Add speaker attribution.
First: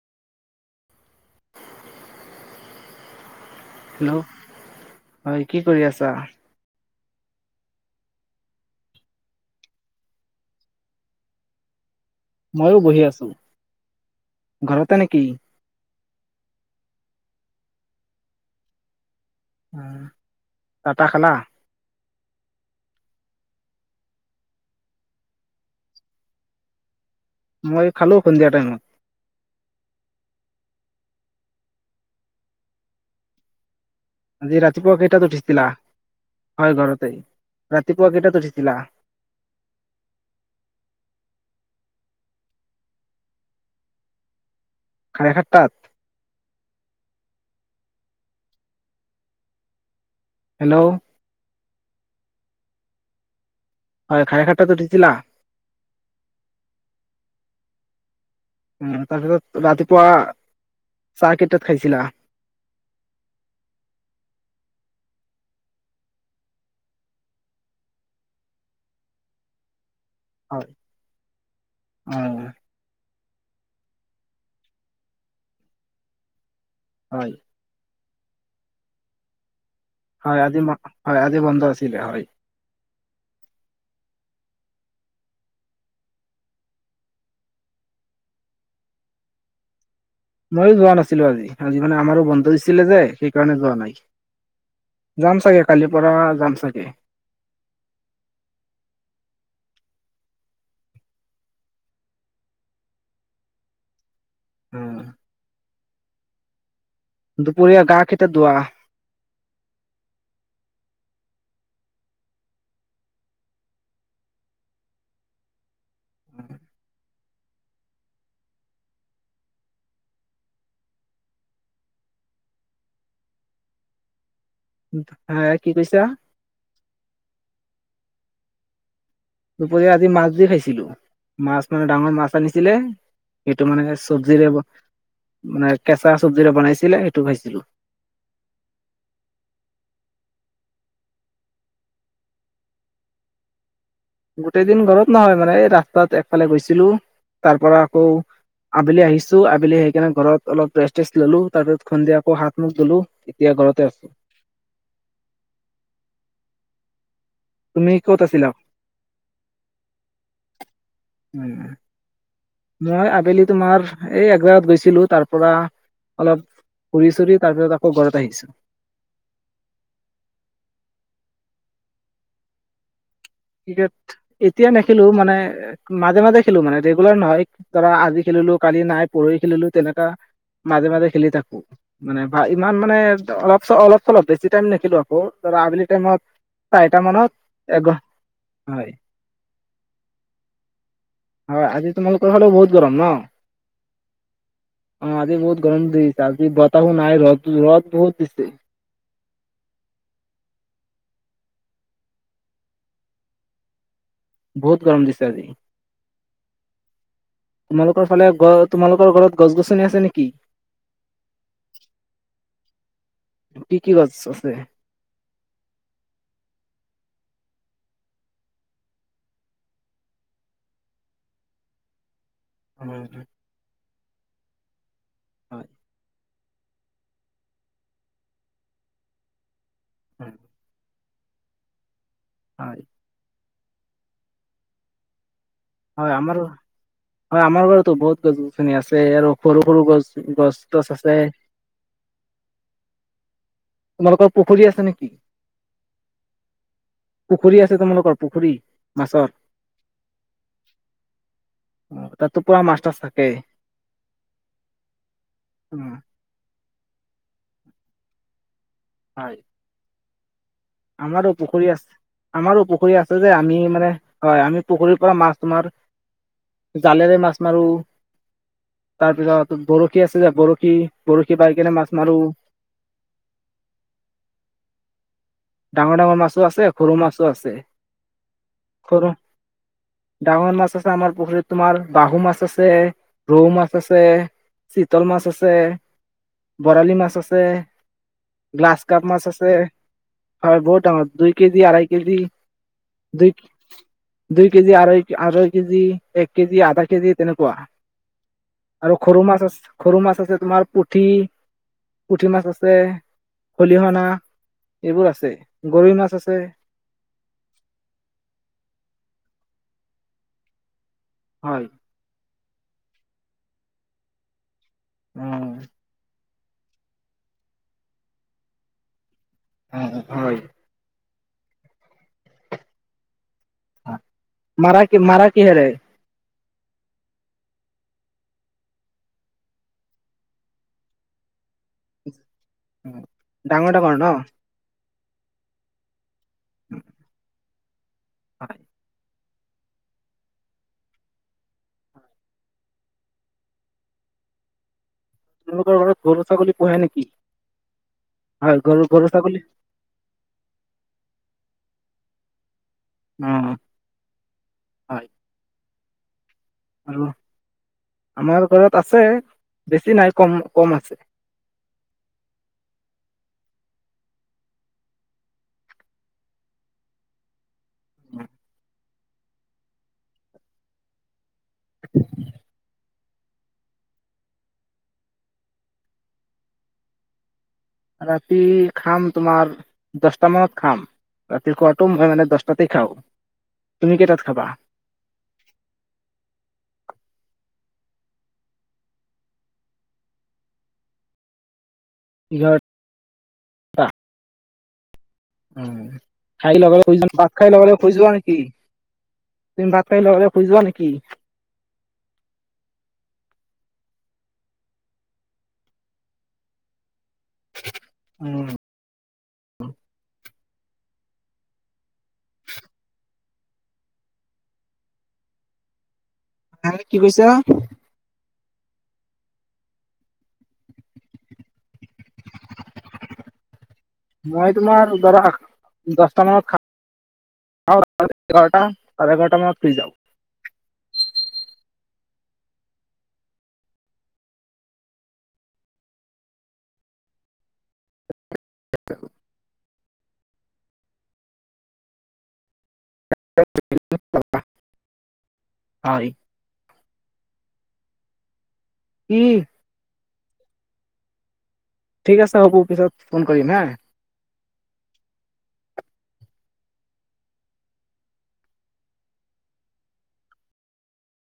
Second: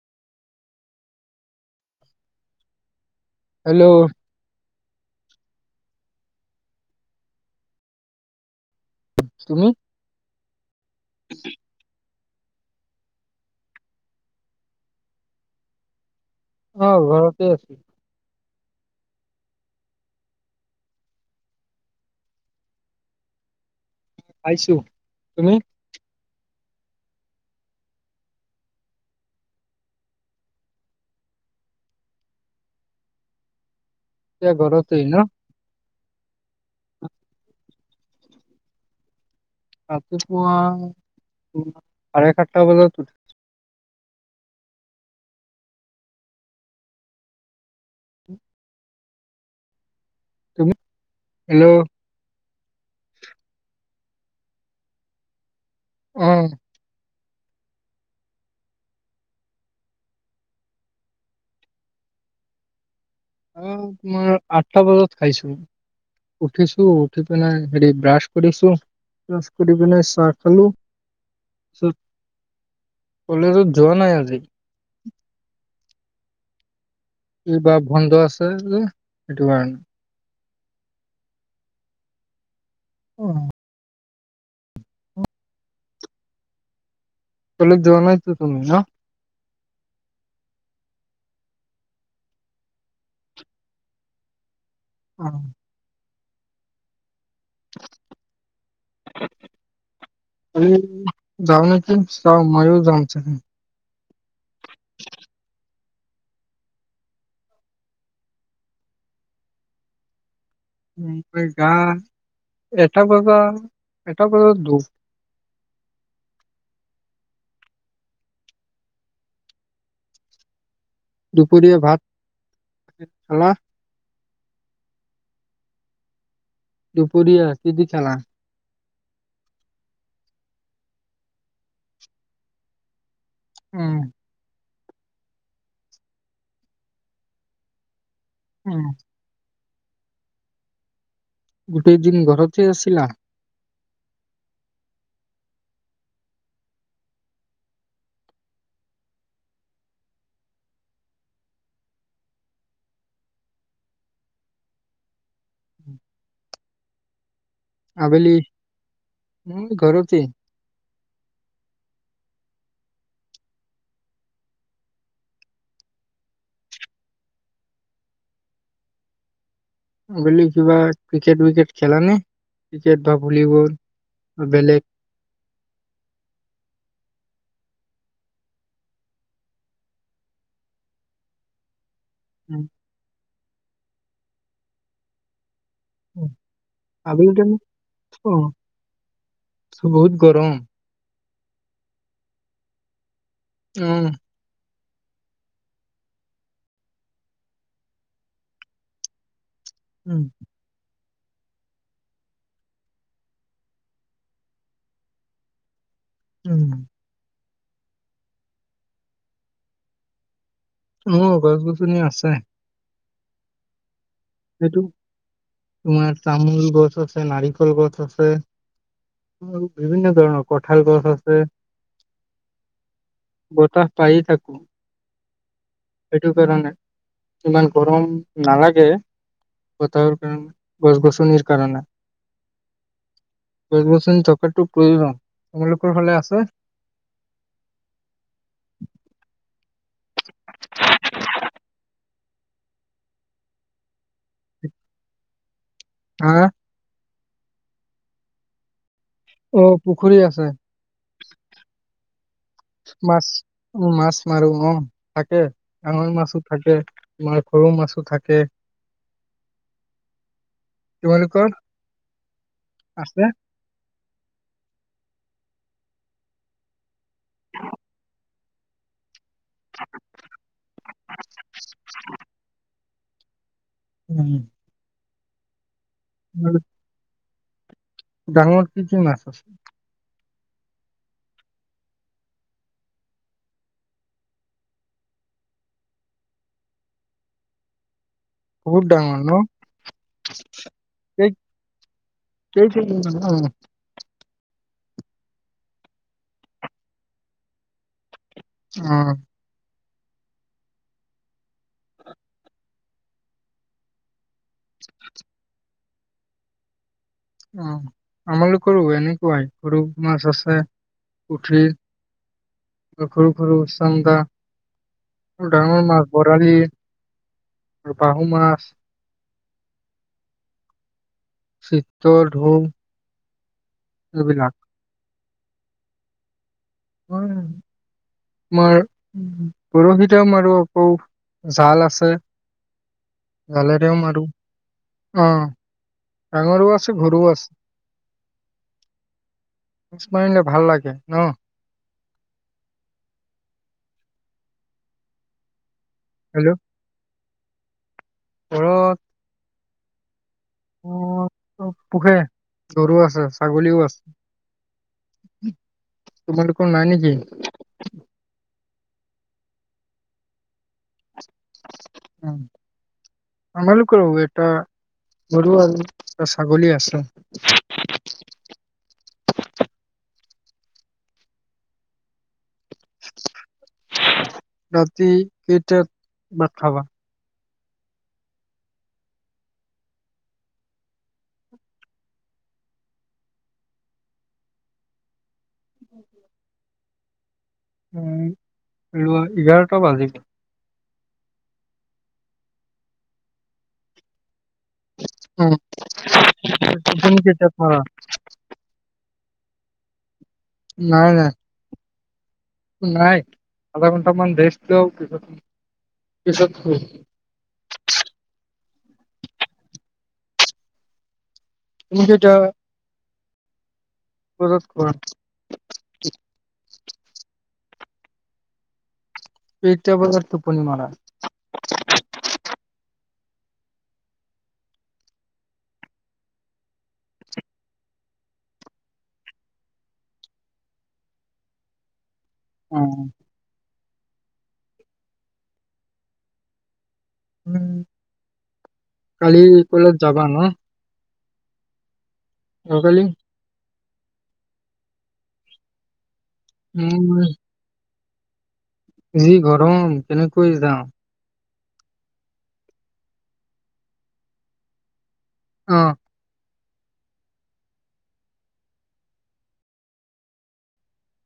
Speaker 1: Hello! হয় কি কৰি আছা?
Speaker 2: তুমি?
Speaker 1: ময়ো বহি আছো, ঘৰতে নেকি?
Speaker 2: অ! ঘৰতে আছো।
Speaker 1: চাটা খালা?
Speaker 2: পাইছো, তুমি?
Speaker 1: মই খালো, সন্ধিয়া টাইমত।
Speaker 2: এতিয়া
Speaker 1: আজি ৰাতিপুৱা
Speaker 2: ঘৰতে ন
Speaker 1: কেইটাত উঠিছিলা? হয়, ঘৰতেই। ৰাতিপুৱা কেইটাত উঠিছিলা?
Speaker 2: ৰাতিপুৱা, চাৰে সাতটা বজাত উঠি
Speaker 1: খাৰে খাট তাত
Speaker 2: তুমি
Speaker 1: হেল্ল'
Speaker 2: হেল্ল'
Speaker 1: হয় খায় খাতটাত উঠিছিলা
Speaker 2: উম
Speaker 1: ও তাৰপিছত ৰাতিপুৱা চাহকেইটাত খাইছিলা
Speaker 2: আহ তোমাৰ আঠটা বজাত খাইছো উঠিছো উঠি পিনে হেৰি ব্ৰাছ কৰিছো ব্ৰাছ কৰি পিনে চ ৰাখালো
Speaker 1: হয়
Speaker 2: চ
Speaker 1: উম
Speaker 2: কলেজত যোৱা নাই আজি
Speaker 1: হয়
Speaker 2: এইবাব বন্ধ আছে যে সেইটো কাৰণে
Speaker 1: হয় আদি হয় আদি বন্ধ আছিলে হয়
Speaker 2: অ কলেজ যোৱা নাই তো তুমি হা
Speaker 1: মইও যোৱা নাছিলো আজি আজি মানে আমাৰো বন্ধ দিছিলে যে সেই কাৰণে যোৱা নাই
Speaker 2: অ
Speaker 1: যাম চাগে কালিৰ পৰা যাম চাগে
Speaker 2: হেই যাওঁ নেকি চাওঁ ময়ো যাম চাগে
Speaker 1: উম দুপৰীয়া গা কেইটাত ধোৱা
Speaker 2: উম, গা এটা বজাৰ এটা বজাৰ ধোঁ
Speaker 1: উম
Speaker 2: দুপৰীয়া ভাত খালা
Speaker 1: হা কি কৈছা
Speaker 2: দুপৰীয়া কি দি কালা
Speaker 1: দুপৰীয়া ৰাতি মাছ দি খাইছিলো মাছ মানে ডাঙৰ মাছ আনিছিলে এইটো মানে
Speaker 2: উম,
Speaker 1: চব্জিৰে ব মানে কেঁচা চব্জিৰে বনাইছিলে সেইটো খাইছিলো
Speaker 2: উম গোটেই দিন ঘৰতে আছিলা
Speaker 1: গোটেই দিন ঘৰত নহয় মানে ৰাস্তাত একফালে গৈছিলো তাৰ পৰা আকৌ আবেলি আহিছো আবেলি আহি কিনে ঘৰত অলপ ৰেষ্ট তেষ্ট ললো তাৰপিছত সুন্দিয়া আকৌ হাত মুখ ধুলো এতিয়া ঘৰতে আছো
Speaker 2: আবেলি ও ঘৰতে
Speaker 1: উম, মই আবেলি তোমাৰ এই এক জাগাত গৈছিলো তাৰ পৰা অলপ ঘূৰি চুৰি তাৰপিছত আকৌ ঘৰত আহিছোঁ
Speaker 2: আবেলি কিবা ক্ৰিকেট বিকেট খেলা নে ক্ৰিকেট বা ভলীবল
Speaker 1: ক্ৰিকেট
Speaker 2: বা
Speaker 1: এতিয়া
Speaker 2: বেলেগ?
Speaker 1: নেখেলো মানে মাজে মাজে খেলো মানে ৰেগুলাৰ নহয় ধৰা আজি খেলিলো কালি নাই পৰহি খেলিলো তেনেককা মাজে মাজে খেলি থাকো মানে ভাই
Speaker 2: উম,
Speaker 1: মান মানে ধ অলপ চ অলপ চলপ বেছি টাই নেখেলো আকৌ ধৰা আবেলি টাইমত
Speaker 2: উম।
Speaker 1: চাৰিটা
Speaker 2: আবেলি টাইমত
Speaker 1: মানত এগ
Speaker 2: অ', বহুত গৰম।
Speaker 1: আৰু আজি তোমালোকৰ ফালেও বহুত গৰম ন।
Speaker 2: অ'।
Speaker 1: অ' আজি বহুত গৰম দেই। আজি বতাহ নাই ৰ'দ-ৰ'দ বহুত দিছে।
Speaker 2: উম।
Speaker 1: বহুত গৰম দিছে আজি।
Speaker 2: উম।
Speaker 1: তোমালোকৰ ফালে গ, তোমালোকৰ ঘৰত গছ-গছনি আছে নেকি?
Speaker 2: অ', গছ-গছনি আছে।
Speaker 1: কি কি গছ আছে
Speaker 2: সেইটো তোমাৰ তামোল গছ আছ ছে নাৰিকল গছ আছে আৰু বিভিন্ন ধৰণৰ কঁঠাল গছ আছে।
Speaker 1: উম [unintelligible]
Speaker 2: পাই য়ে থাকো।
Speaker 1: হয়।
Speaker 2: সেইটো কাৰণে ইমান গৰম নালাগে। বতাহৰ কাৰণে গছ-গছ কণীৰ কাৰণে
Speaker 1: হয়।
Speaker 2: গছ-গছনি থকাটো প্ৰয়োজন। তোমালোকৰ ফালে
Speaker 1: হয়,
Speaker 2: আছে
Speaker 1: আমাৰ হয় আমাৰ ঘৰতো বহুত গছ-গছনি আছে আৰু সৰু সৰু গছ, গছ-তছ আছে। তোমালোকৰ পুখুৰী আছে নেকি?
Speaker 2: হাঁহ
Speaker 1: পুখুৰী আছে, তোমালোকৰ পুখুৰী। মাছৰ
Speaker 2: অ'পুখুৰী আছে।
Speaker 1: অ। তাতো পুৰা তাছ
Speaker 2: মাছ।
Speaker 1: থাকে
Speaker 2: অ', মাছ মাৰো অ', থাকে।
Speaker 1: উ
Speaker 2: কাৱৈ মাছ‌ও থাকে। আমাৰ সৰু মাছো থাকে।
Speaker 1: হয়। আমাৰ
Speaker 2: তোমালোকৰ
Speaker 1: পুখুৰী আছ। আমাৰ পুখুৰী আছে যে আমি মানে হয়। আমি পুখুৰীত পৰা মাছ তোমাৰ জালেৰে মাছ মাৰো, তাৰপিছত বৰশী আছে যে বৰশী, বৰশী বাই কেনে মাছ মাৰো।
Speaker 2: উমঃ।
Speaker 1: ডাঙৰ ডাঙৰ মাছ‌ও আছে, সৰু মাছ ত আছে।
Speaker 2: ডাঙৰ কি কি
Speaker 1: সৰু
Speaker 2: মাছ আছে?
Speaker 1: ডাঙৰ মাছ আছে আমাৰ পুখুৰীত তোমাৰ। বাহু মাছ আছে, ৰৌ মাছ আছে, চিতল মাছ আছে, বৰালি মাছ আছে।
Speaker 2: বহুত
Speaker 1: গ্লাছ কাপ
Speaker 2: ডাঙৰ
Speaker 1: মাছ
Speaker 2: ন
Speaker 1: আছে। হয়, বহুত ডাঙৰ।
Speaker 2: কেই
Speaker 1: দুই কেজি আঢ়াই কেজি।
Speaker 2: কেই কেজি মান
Speaker 1: দুই
Speaker 2: অ
Speaker 1: দুই কেজি আঢ়ৈ আঢ়ৈ কেজি এক কেজি আধা কেজি তেনেকুৱা
Speaker 2: অ
Speaker 1: আৰু সৰু মাছ আছে সৰু মাছ আছে তোমাৰ পুঠি পুঠি মাছ আছে খলিহনা এইবোৰ আছে গৰৈ মাছ আছে
Speaker 2: অ আমালোকৰু এনেকুৱাই সৰু মাছ আছে পুঠি
Speaker 1: হয়
Speaker 2: সৰু সৰু চান্দা
Speaker 1: অ
Speaker 2: ডাঙৰ মাছ বৰালি, বাহু মাছ
Speaker 1: অ হয়
Speaker 2: [unintelligible] তৰ ধোম
Speaker 1: মাৰা মাৰা কিহেৰে
Speaker 2: আমাৰ বৰশিতে মাৰো আকৌ জাল আছে
Speaker 1: ডাঙৰ
Speaker 2: জালেৰেও
Speaker 1: ডাঙৰ ন
Speaker 2: মাৰো অ ডাঙৰো আছে সৰু আছে
Speaker 1: হয়
Speaker 2: মাছ মাৰিলে ভাল লাগে ন
Speaker 1: [unintelligible] গৰু ছাগলী
Speaker 2: হেল্ল'
Speaker 1: পোহে নেকি হয় গৰু
Speaker 2: ঘৰত
Speaker 1: গৰু ছাগলী
Speaker 2: অ পোহে গৰু আছে
Speaker 1: অ
Speaker 2: ছাগলীও আছে
Speaker 1: হয়
Speaker 2: তোমালোকৰ নাই
Speaker 1: আৰু
Speaker 2: নেকি
Speaker 1: আমাৰ ঘৰত আছে বেছি নাই কম আছে
Speaker 2: উম আমালোকৰো এটা গৰু আৰু এটা ছাগলী আছে
Speaker 1: উ [unintelligible]
Speaker 2: ৰাতি কেইটাত বাত খাবা
Speaker 1: ৰাতি খাম তোমাৰ দচটা মানত খাম ৰাতি খোৱাটো মই মানে দচতাতে খাওঁ তুমি কেইটাত খাবা
Speaker 2: [inaudible] উম ৰোৱা এঘাৰটা বাজিল
Speaker 1: ইঘাৰটা উম, খাই লগে লগে,
Speaker 2: টোপনি
Speaker 1: [inaudible] বাত খাই
Speaker 2: কেইটাত
Speaker 1: লগে
Speaker 2: মাৰা
Speaker 1: লগে শুই যোৱা নেকি? তুমি বাত খাই লগে লগে শুই যোৱা নেকি?
Speaker 2: নাই নাই নাই, আধা ঘন্টা মান ৰেষ্ট লওঁ, পিছত, পিছত শু।
Speaker 1: উম।
Speaker 2: তুমি কেতিয়া বজাত শুৱা
Speaker 1: হা, কি কৈছা?
Speaker 2: কেইটা বাজাত টোপনি মাৰা?
Speaker 1: মই তোমাৰ ধৰা দচটা মানত খাওঁ, এঘাৰটা, চাৰে এঘাৰটা মানত শুই যাওঁ।
Speaker 2: অহ। উম, কালি কলেজ যাবা ন? অহাকালি
Speaker 1: হয়।
Speaker 2: উম।
Speaker 1: কি
Speaker 2: যি গৰম কেনেকৈ যাওঁ?
Speaker 1: ঠিক আছে হ'ব, পিছত ফোন কৰিম হা।
Speaker 2: অহ।